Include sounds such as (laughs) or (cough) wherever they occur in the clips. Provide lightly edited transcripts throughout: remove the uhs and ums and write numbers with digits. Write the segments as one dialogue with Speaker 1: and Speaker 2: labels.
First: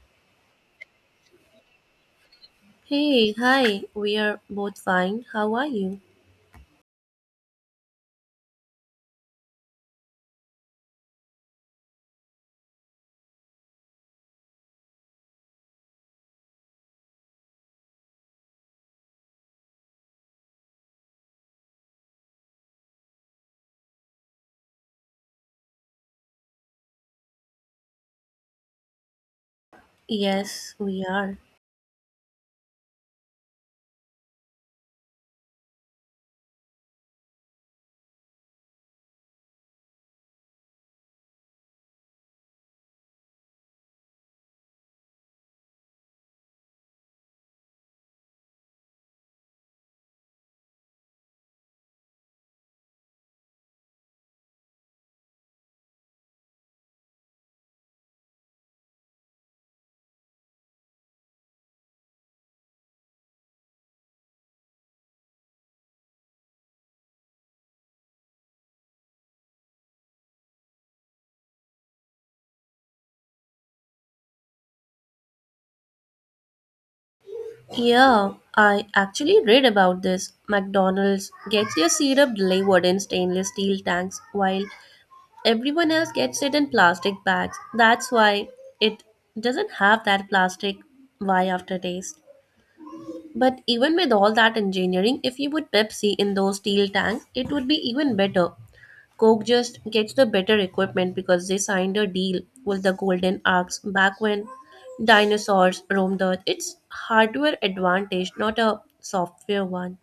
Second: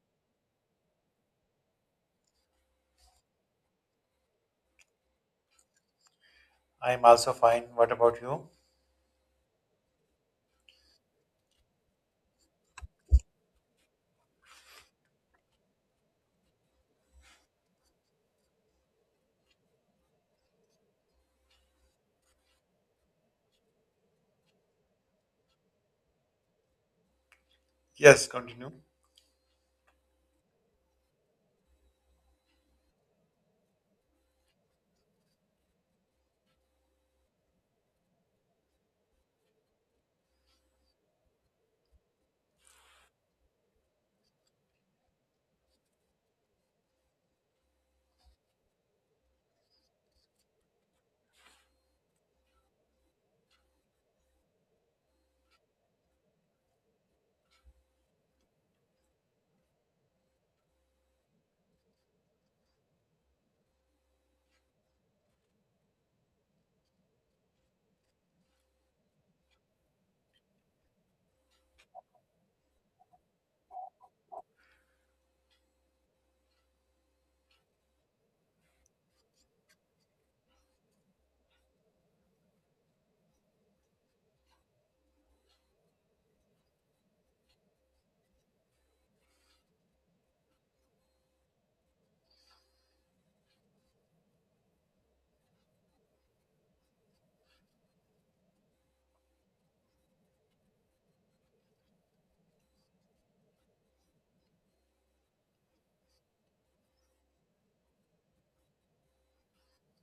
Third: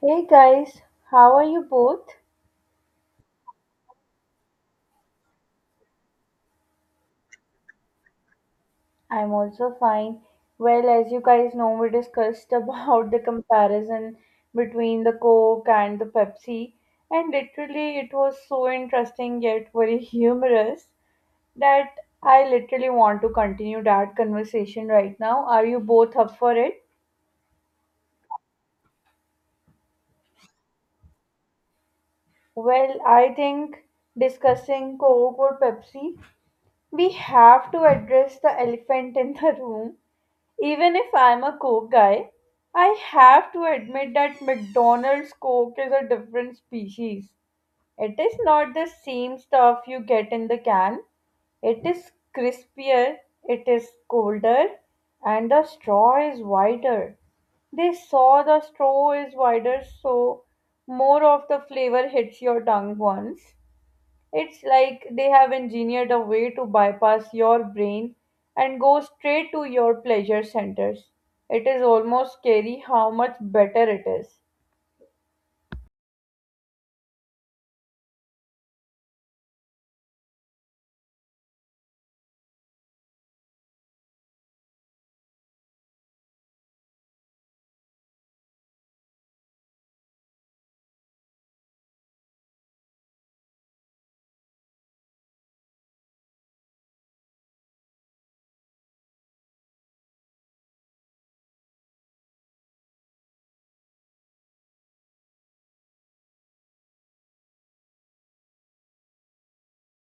Speaker 1: Hey guys, how are you both?
Speaker 2: Hey, hi, we are both fine. How are you?
Speaker 3: I'm also fine. What about you?
Speaker 1: I'm also fine. Well, as you guys know, we discussed (laughs) about the comparison between the Coke and the Pepsi, and literally it was so interesting yet very (laughs) humorous that I literally want to continue that conversation right now. Are you both up for it?
Speaker 3: Yes, continue.
Speaker 2: Yes, we are.
Speaker 1: Well, I think discussing Coke or Pepsi, we have to address the elephant in the (laughs) room. Even if I'm a Coke guy, I have to admit that McDonald's Coke is a different species. It is not the same stuff you get in the can. It is crispier, it is colder, and the straw is wider. They saw the straw is wider, so more of the flavor hits your tongue once. It's like they have engineered a way to bypass your brain and go straight to your pleasure centers. It is almost scary how much better it is.
Speaker 2: Yeah, I actually read about this. McDonald's gets their syrup delivered in stainless steel tanks while everyone else gets it in plastic bags. That's why it doesn't have that plastic why aftertaste. But even with all that engineering, if you put Pepsi in those steel tanks, it would be even better. Coke just gets the better equipment because they signed a deal with the Golden Axe back when dinosaurs roamed the earth. It's hardware advantage, not a software one.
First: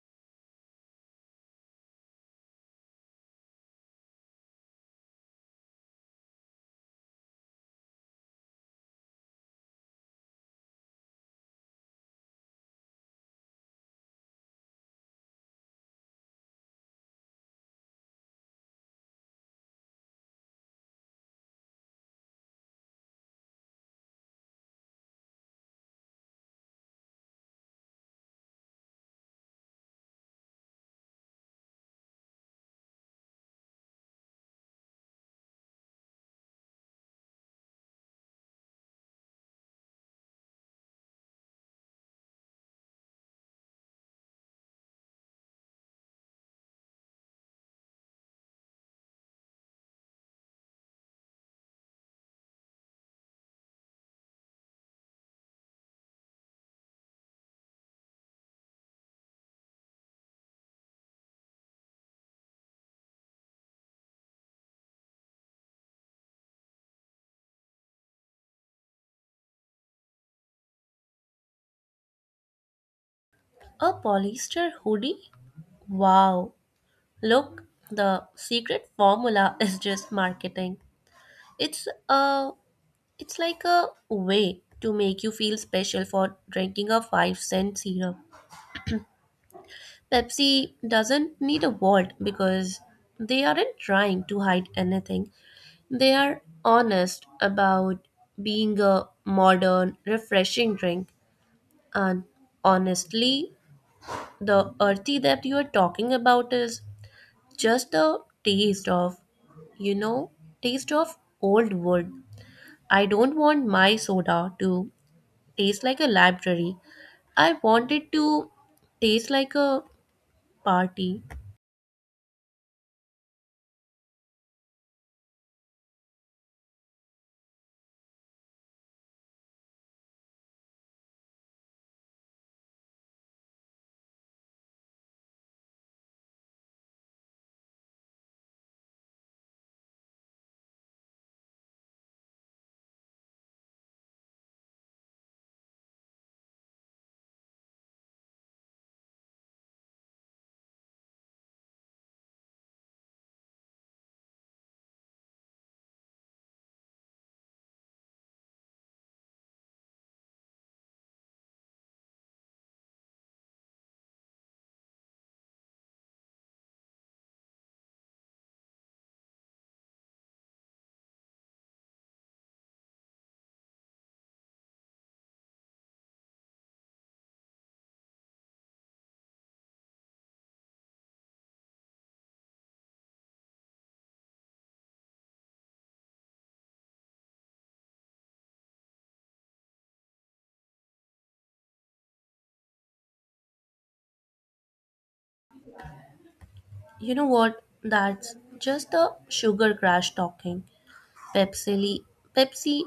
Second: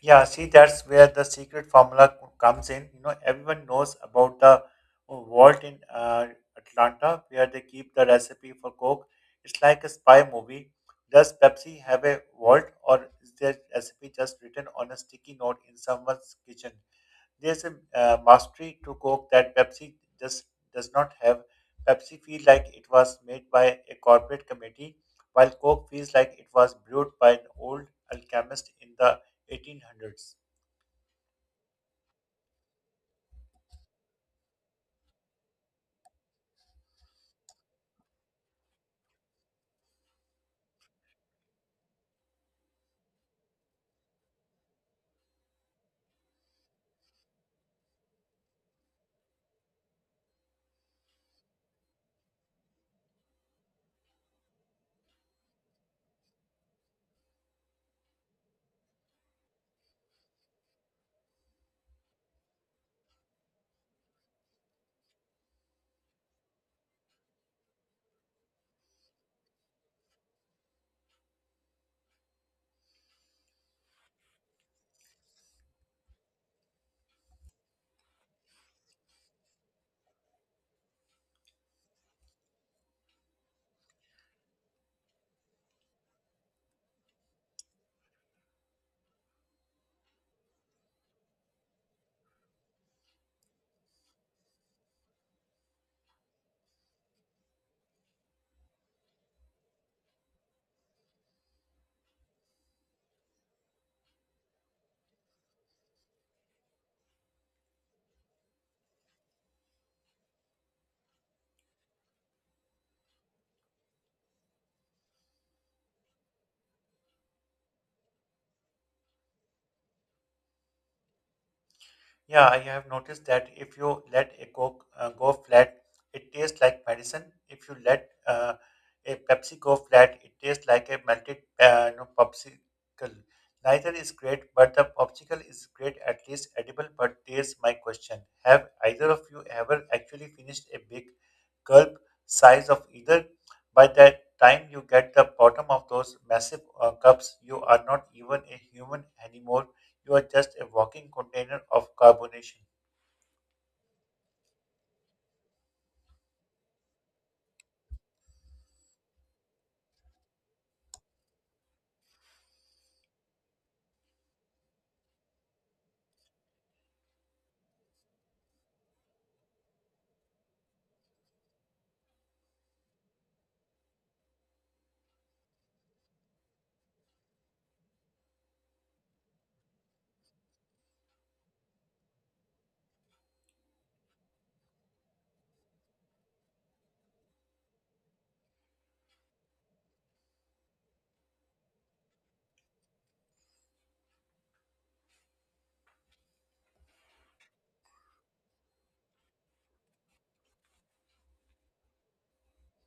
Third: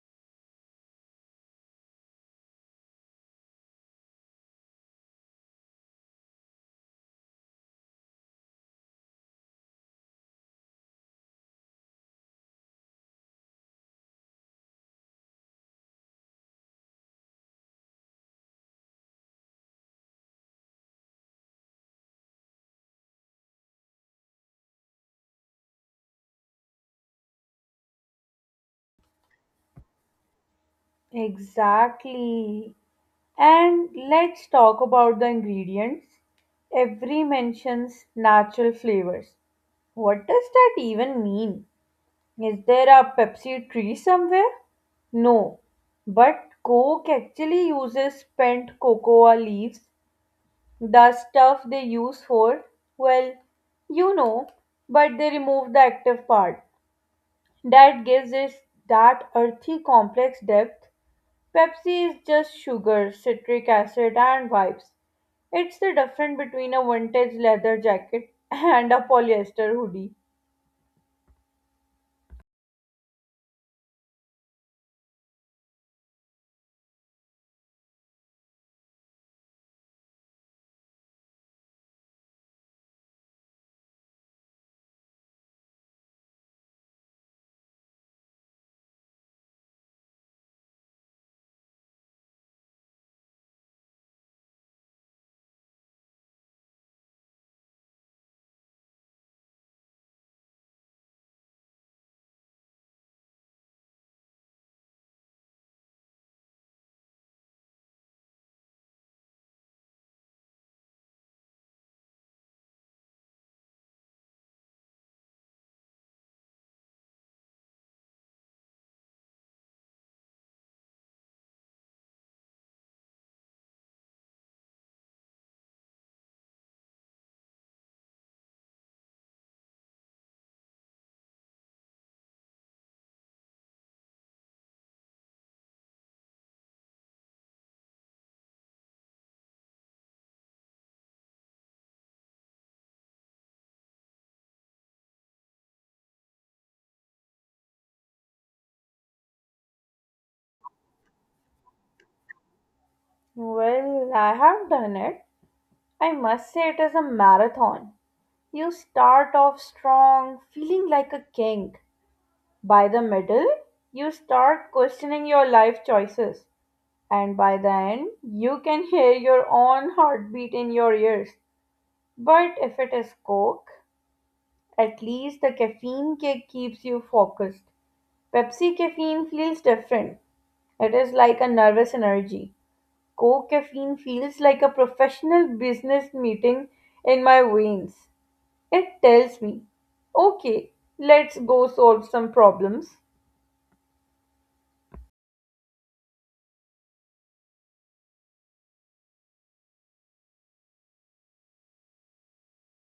Speaker 3: Yeah, see, that's where the secret formula comes in. You know, everyone knows about the vault in Atlanta where they keep the recipe for Coke. It's like a spy movie. Does Pepsi have a vault, or is their recipe just written on a sticky note in someone's kitchen? There's a mastery to Coke that Pepsi just does not have. Pepsi feels like it was made by a corporate committee, while Coke feels like it was brewed by an old alchemist in the 1800s.
Speaker 1: Exactly. And let's talk about the ingredients. Every mentions natural flavors. What does that even mean? Is there a Pepsi tree somewhere? No. But Coke actually uses spent cocoa leaves. The stuff they use for, well, you know, but they remove the active part. That gives it that earthy complex depth. Pepsi is just sugar, citric acid, and vibes. It's the difference between a vintage leather jacket (laughs) and a polyester hoodie.
Speaker 2: A polyester hoodie? Wow. Look, the secret formula (laughs) is just marketing. It's a it's like a way to make you feel special for drinking a 5 cent syrup. Pepsi doesn't need a vault because they aren't trying to hide anything. They are honest about being a modern, refreshing drink, and honestly, the earthy that you are talking about is just the taste of, you know, taste of old wood. I don't want my soda to taste like a library. I want it to taste like a party.
Speaker 3: Yeah, I have noticed that if you let a coke go flat, it tastes like medicine. If you let a Pepsi go flat, it tastes like a melted popsicle. Neither is great, but the popsicle is great, at least edible. But there's my question: Have either of you ever actually finished a big gulp size of either? By the time you get the bottom of those massive cups, you are not even a human anymore. You are just a walking container of carbonation.
Speaker 1: Well, I have done it. I must say it is a marathon. You start off strong, feeling like a king. By the middle, you start questioning your life choices, and by the end, you can hear your own heartbeat in your ears. But if it is Coke, at least the caffeine kick keeps you focused. Pepsi caffeine feels different. It is like a nervous energy. Coke caffeine feels like a professional business meeting in my veins. It tells me, okay, let's go solve some problems.
Speaker 2: You know what? That's just the sugar crash talking. Pepsi, Pepsi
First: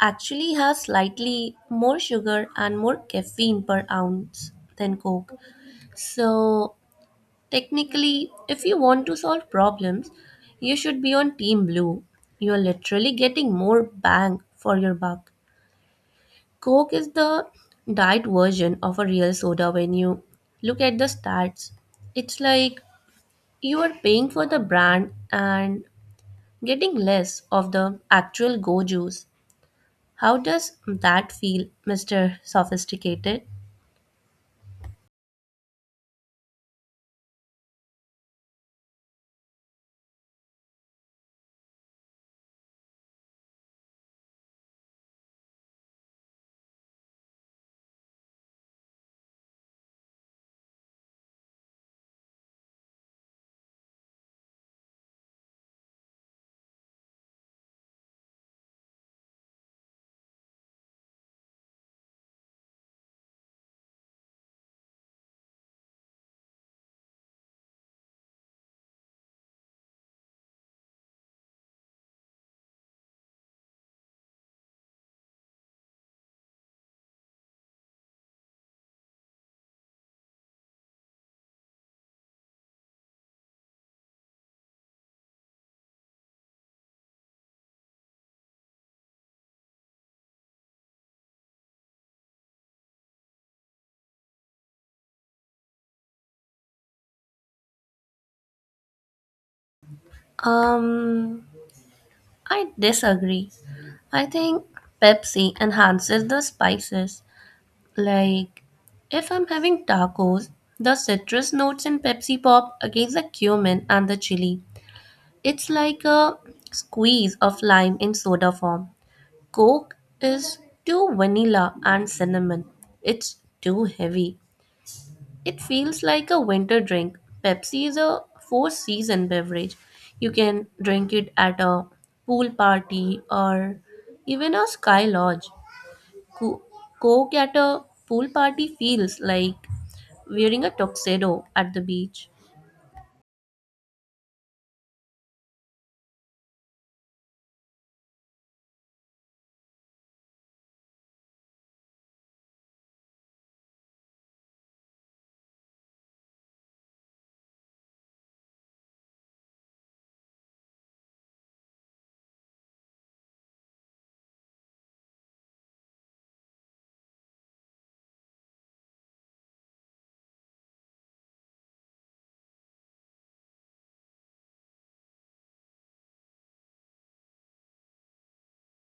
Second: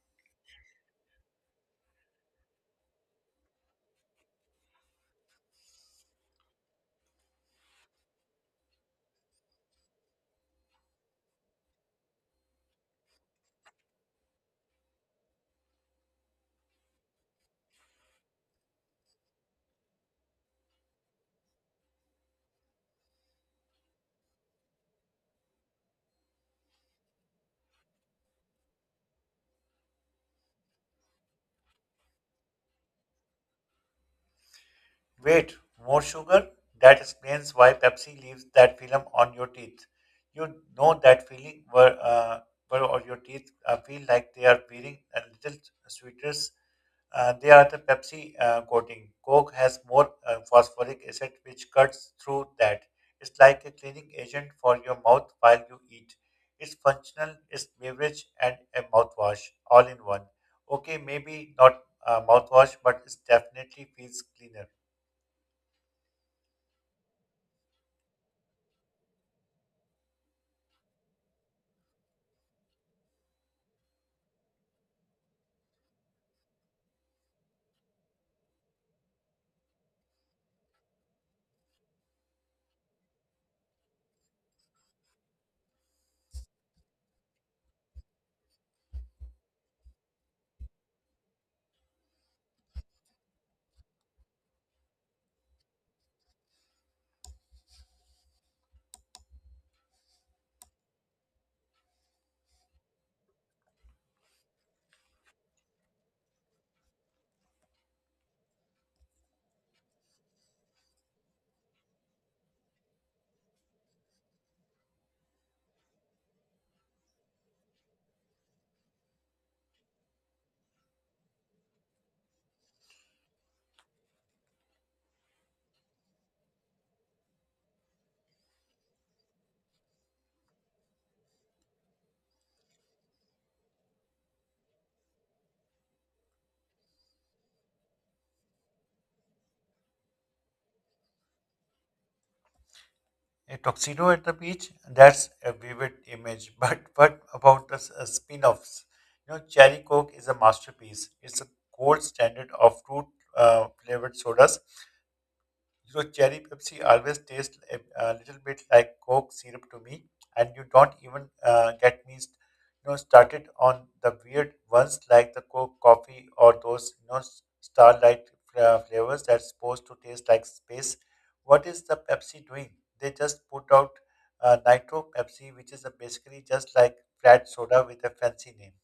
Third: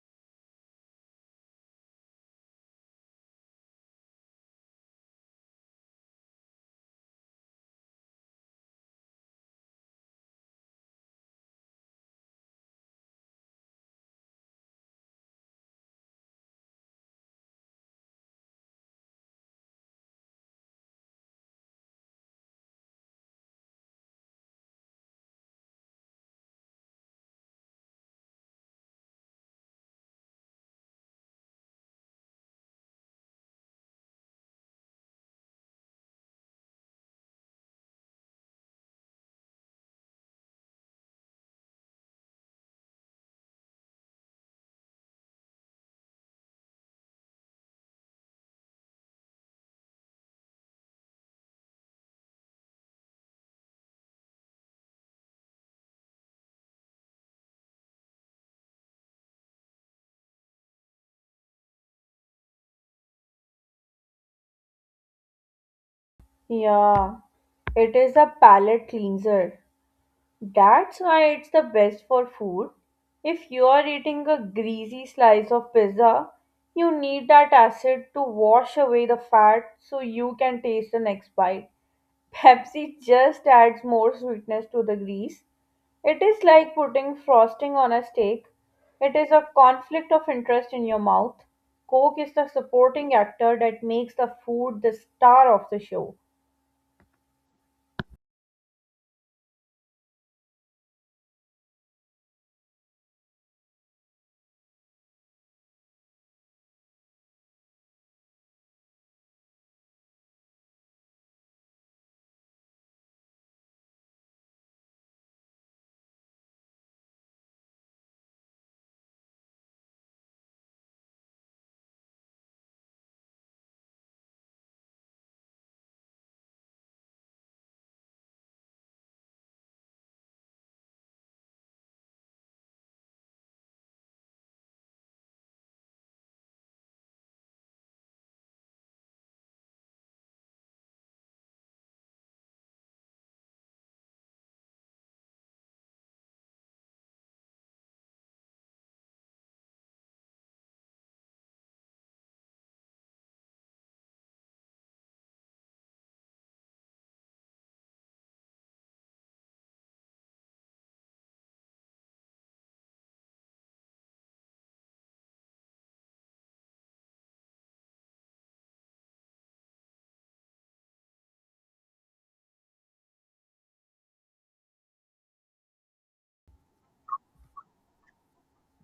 Speaker 2: actually has slightly more sugar and more caffeine per ounce than Coke. So, technically, if you want to solve problems, you should be on Team Blue. You are literally getting more bang for your buck. Coke is the diet version of a real soda when you look at the stats. It's like you are paying for the brand and getting less of the actual go juice. How does that feel, Mr. Sophisticated?
Speaker 3: Wait, more sugar? That explains why Pepsi leaves that film on your teeth. You know that feeling where, where all your teeth feel like they are peeling a little sweeter. They are the Pepsi coating. Coke has more phosphoric acid, which cuts through that. It's like a cleaning agent for your mouth while you eat. It's functional, it's beverage, and a mouthwash all in one. Okay, maybe not a mouthwash, but it definitely feels cleaner.
Speaker 1: Yeah. It is a palate cleanser. That's why it's the best for food. If you are eating a greasy slice of pizza, you need that acid to wash away the fat so you can taste the next bite. Pepsi just adds more sweetness to the grease. It is like putting frosting on a steak. It is a conflict of interest in your mouth. Coke is the supporting actor that makes the food the star of the show.
Speaker 2: Um, I disagree. I think Pepsi enhances the spices. Like, if I'm having tacos, the citrus notes in Pepsi Pop against the cumin and the chili. It's like a squeeze of lime in soda form. Coke is too vanilla and cinnamon. It's too heavy. It feels like a winter drink. Pepsi is a four season beverage. You can drink it at a pool party or even a sky lodge. Co- Coke at a pool party feels like wearing a tuxedo at the beach.
Speaker 3: A tuxedo at the beach, that's a vivid image. (laughs) But what about the s- spin offs? You know, Cherry Coke is a masterpiece. It's a gold standard of fruit flavored sodas. You cherry Pepsi always tastes a little bit like Coke syrup to me, and you don't even get me, you know, started on the weird ones like the Coke coffee or those, you know, starlight flavors that's supposed to taste like space. What is the Pepsi doing? They just put out Nitro Pepsi, which is basically just like flat soda with a fancy name.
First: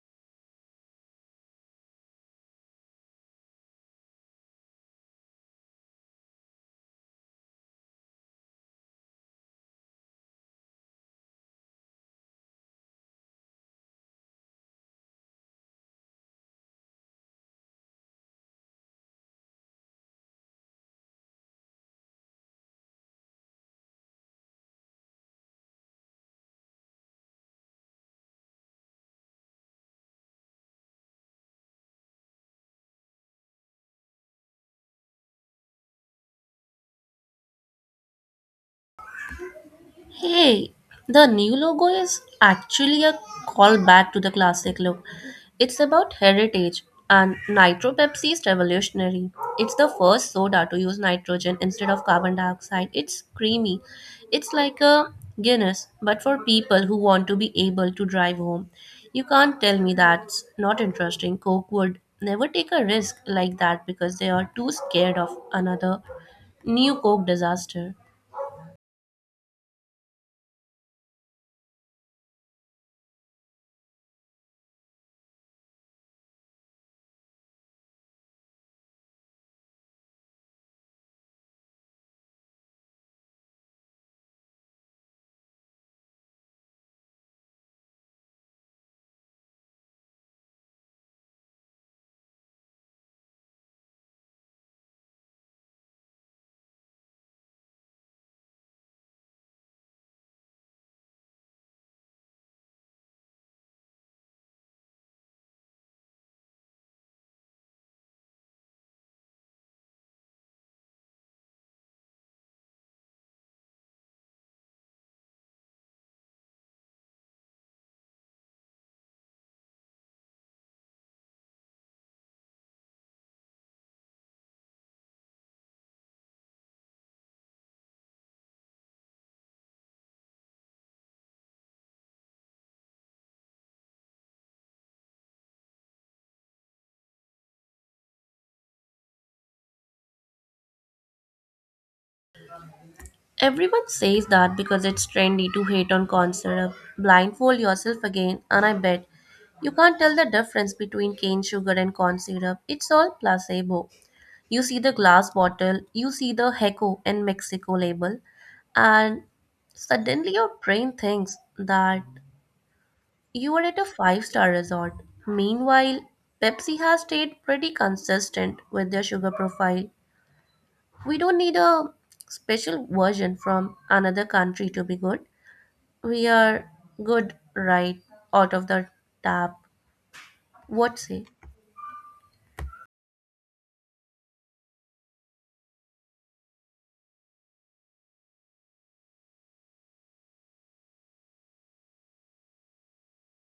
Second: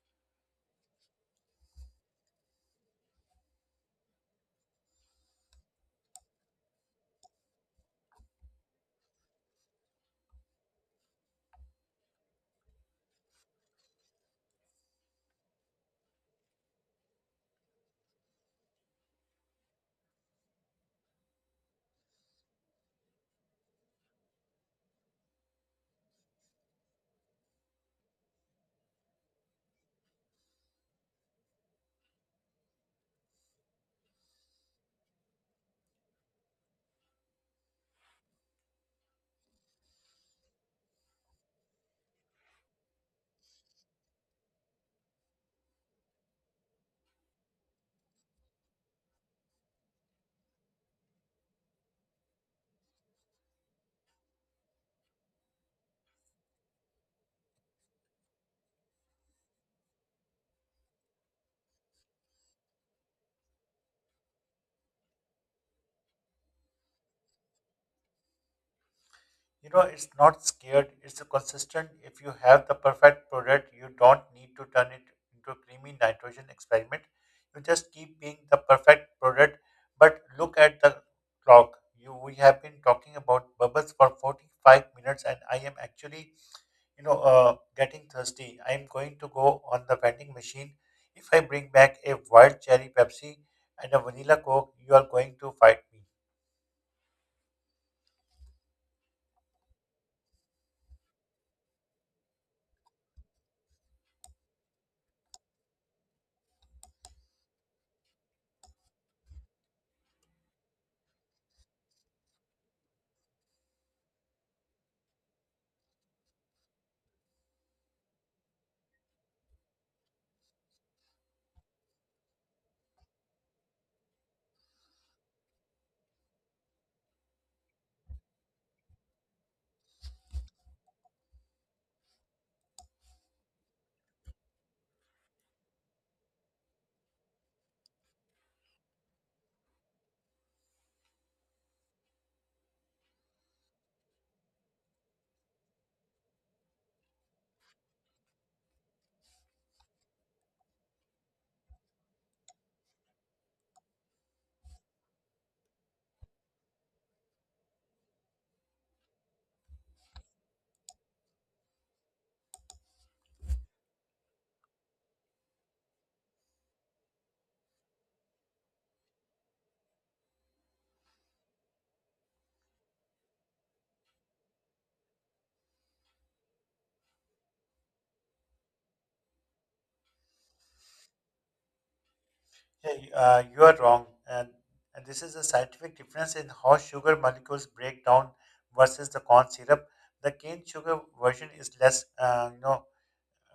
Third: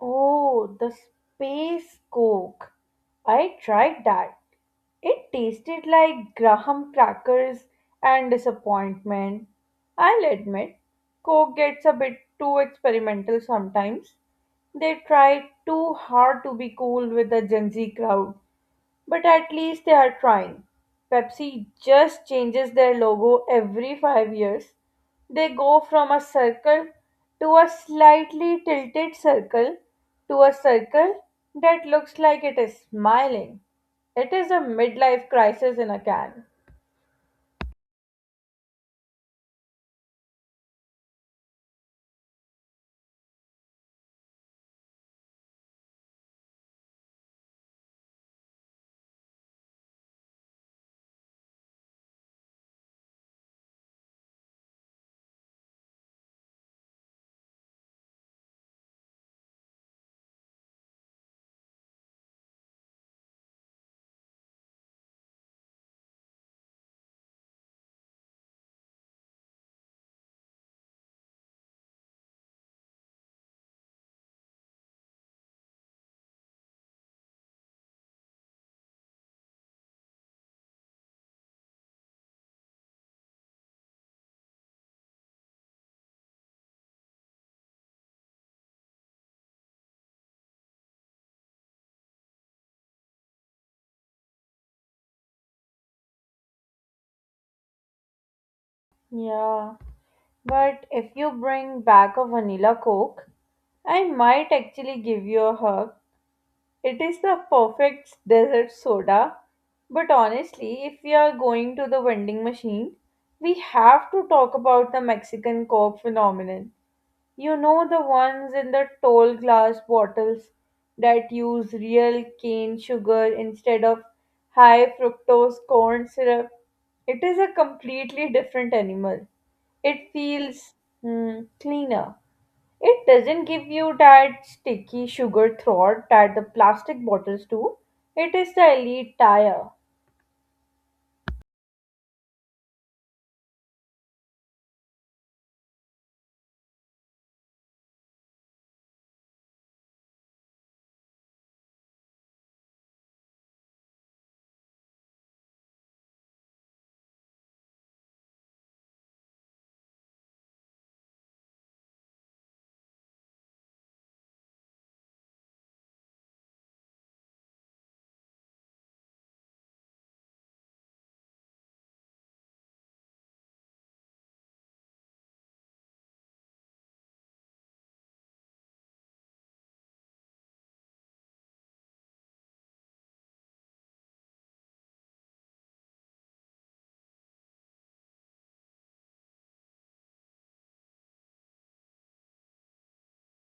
Speaker 1: Oh, the space coke. I tried that. It tasted like graham crackers and disappointment. I'll admit, coke gets a bit too experimental sometimes. They try too hard to be cool with the Gen Z crowd. But at least they are trying. Pepsi just changes their logo every 5 years. They go from a circle to a slightly tilted circle to a circle that looks like it is smiling. It is a midlife crisis in a can.
Speaker 2: Hey, the new logo is actually a callback to the classic look. It's about heritage, and Nitro Pepsi is revolutionary. It's the first soda to use nitrogen instead of carbon dioxide. It's creamy. It's like a Guinness, but for people who want to be able to drive home. You can't tell me that's not interesting. Coke would never take a risk like that because they are too scared of another new Coke disaster.
Speaker 3: You know, it's not scared, it's a consistent. If you have the perfect product, you don't need to turn it into a creamy nitrogen experiment. You just keep being the perfect product. But look at the clock. You We have been talking about bubbles for 45 minutes, and I am actually, getting thirsty. I am going to go on the vending machine. If I bring back a wild cherry Pepsi and a vanilla Coke, you are going to fight me.
Speaker 1: Yeah, but if you bring back a vanilla coke, I might actually give you a hug. It is the perfect desert soda, but honestly, if we are going to the vending machine, we have to talk about the Mexican Coke phenomenon. You know the ones in the tall glass bottles that use real cane sugar instead of high fructose corn syrup. It is a completely different animal. It feels cleaner. It doesn't give you that sticky sugar throat that the plastic bottles do. It is the elite tier.
Speaker 2: Everyone says that because it's trendy to hate on concert. Blindfold yourself again, and I bet you can't tell the difference between cane sugar and corn syrup. It's all placebo. You see the glass bottle, you see the Heco in Mexico label, and suddenly your brain thinks that you are at a five-star resort. Meanwhile, Pepsi has stayed pretty consistent with their sugar profile. We don't need a special version from another country to be good. We are good right out of the tap. What say?
Speaker 3: Yeah, you are wrong. And this is a scientific difference in how sugar molecules break down versus the corn syrup. The cane sugar version is less, uh, you know,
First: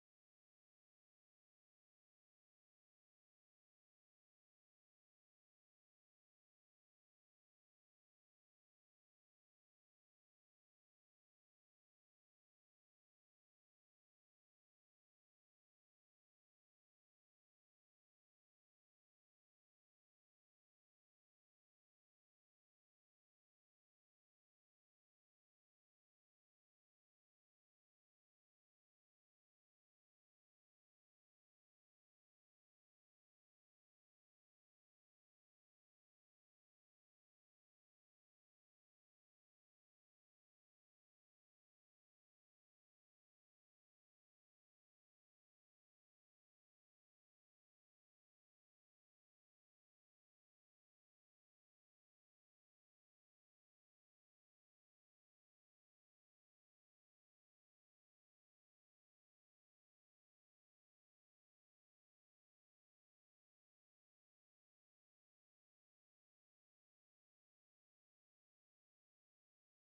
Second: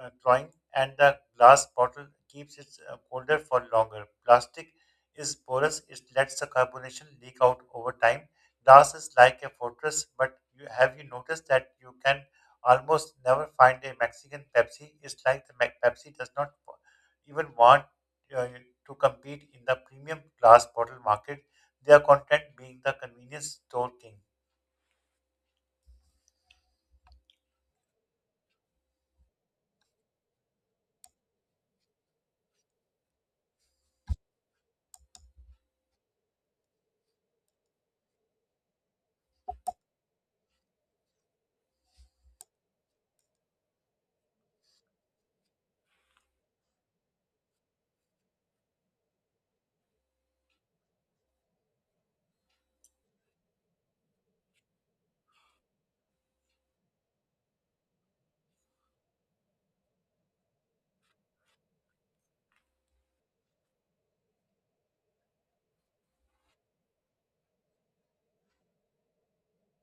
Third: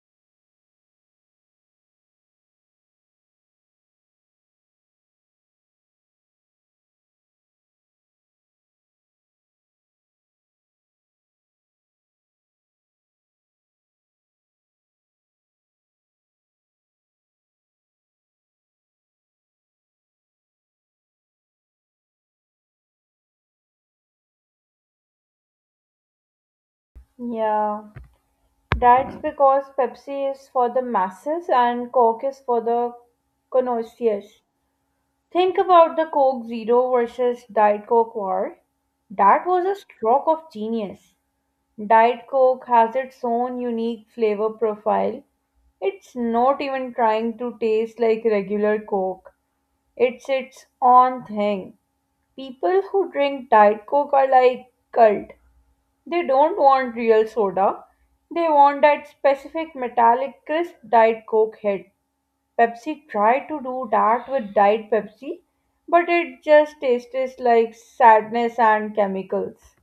Speaker 3: uh, drawing, and the glass bottle keeps it colder for longer. Plastic is porous, it lets the carbonation leak out over time. Glass is like a fortress, but have you noticed that you can almost never find a Mexican Pepsi? It's like the Pepsi does not even want uh, to compete in the premium glass bottle market. They are content being the convenience store king.
Speaker 1: Yeah, that's because Pepsi is for the masses and Coke is for the connoisseurs. Think about the Coke Zero versus Diet Coke war. That was a stroke of genius. Diet Coke has its own unique flavor profile. It's not even trying to taste like regular Coke. It's its own thing. People who drink Diet Coke are like cult. They don't want real soda. They want that specific metallic crisp Diet Coke hit. Pepsi tried to do that with Diet Pepsi, but it just tastes like sadness and chemicals.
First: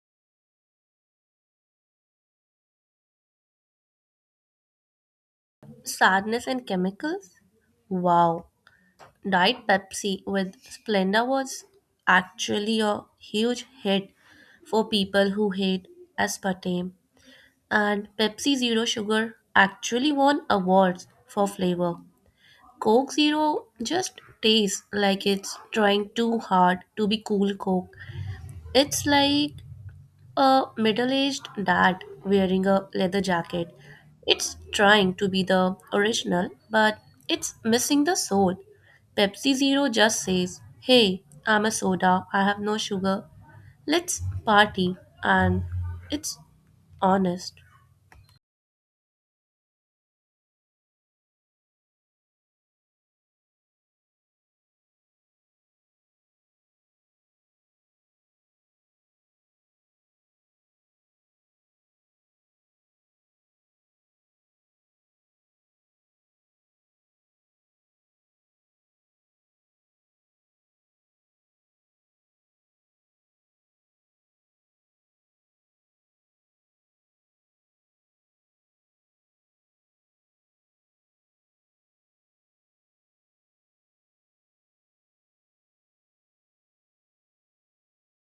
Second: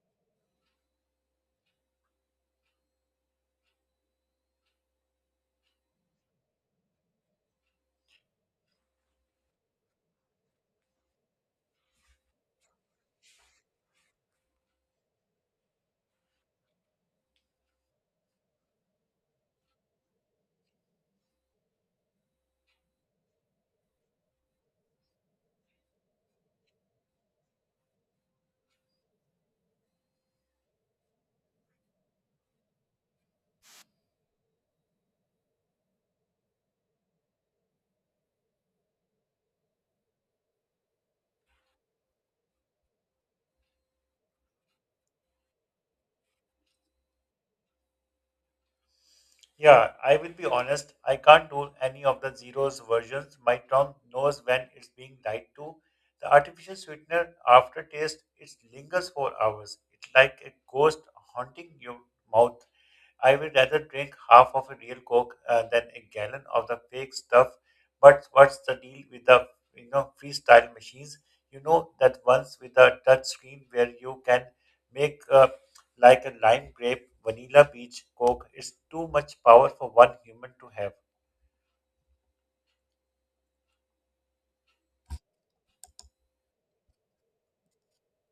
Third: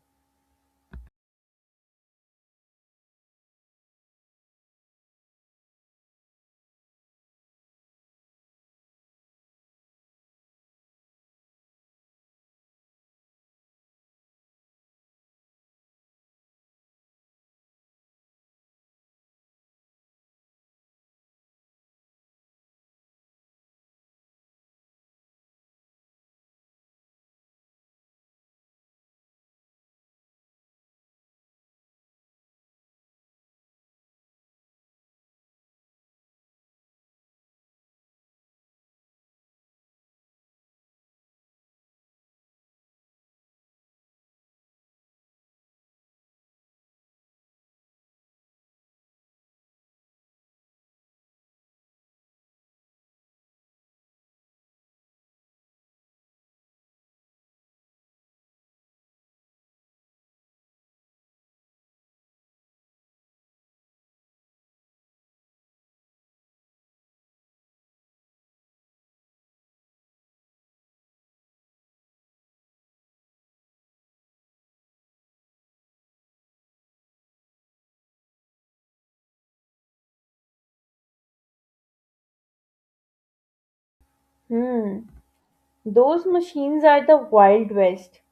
Speaker 2: Sadness and chemicals? Wow. Diet Pepsi with Splenda was actually a huge hit for people who hate aspartame. And Pepsi Zero Sugar actually won awards for flavor. Coke Zero just tastes like it's trying too hard to be cool Coke. It's like a middle aged dad wearing a leather jacket. It's trying to be the original, but it's missing the soul. Pepsi Zero just says, Hey, I'm a soda, I have no sugar. Let's party. And it's honest.
Speaker 3: Yeah, I will be honest. I can't do any of the zeros versions. My tongue knows when it's being lied to. The artificial sweetener aftertaste it lingers for hours. It's like a ghost haunting your mouth. I will rather drink half of a real Coke than a gallon of the fake stuff. But what's the deal with the freestyle machines? You know that ones with a touch screen where you can make like a lime grape vanilla peach Coke. It's too much power for one human to have.
Speaker 1: Hmm. Those machines are the Wild West.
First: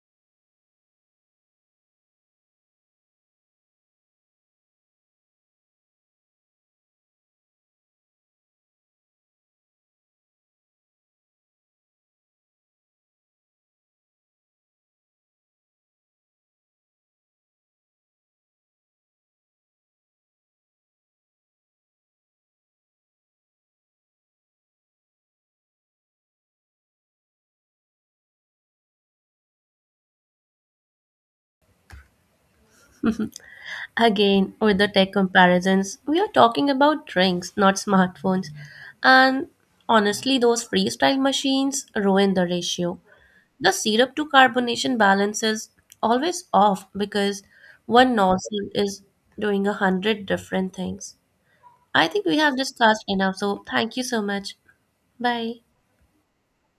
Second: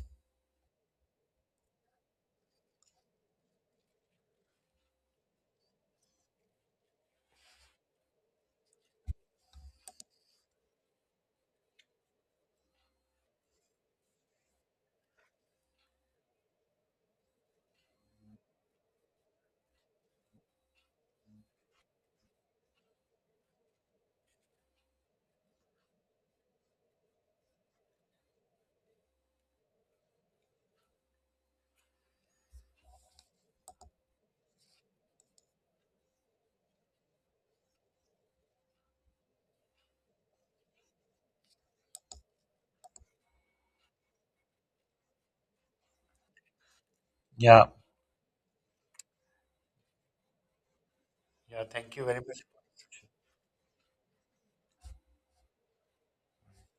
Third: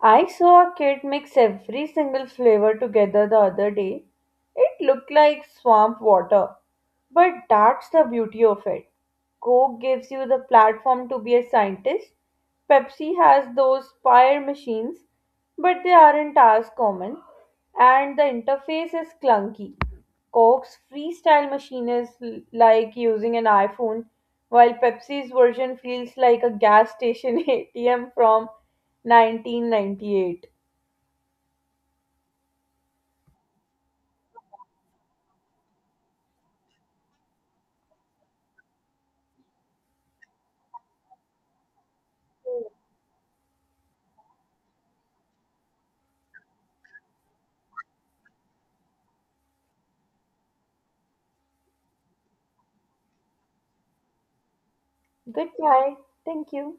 Speaker 1: I saw a kid mix every single flavor together the other day. It looked like swamp water. But that's the beauty of it. Coke gives you the platform to be a scientist. Pepsi has those fire machines, but they aren't as common, and the interface is clunky. Coke's freestyle machine is like using an iPhone, while Pepsi's version feels like a gas station (laughs) ATM from 1998.
Speaker 2: Again, with the tech comparisons, we are talking about drinks, not smartphones. And honestly, those freestyle machines ruin the ratio. The syrup to carbonation balance is always off because
Speaker 3: Yeah.
Speaker 2: one nozzle is doing 100 different things.
Speaker 3: Yeah, thank you
Speaker 2: I
Speaker 3: very
Speaker 2: think we
Speaker 3: much.
Speaker 2: have discussed enough, so thank you so much. Bye.
Speaker 1: Goodbye. Thank you.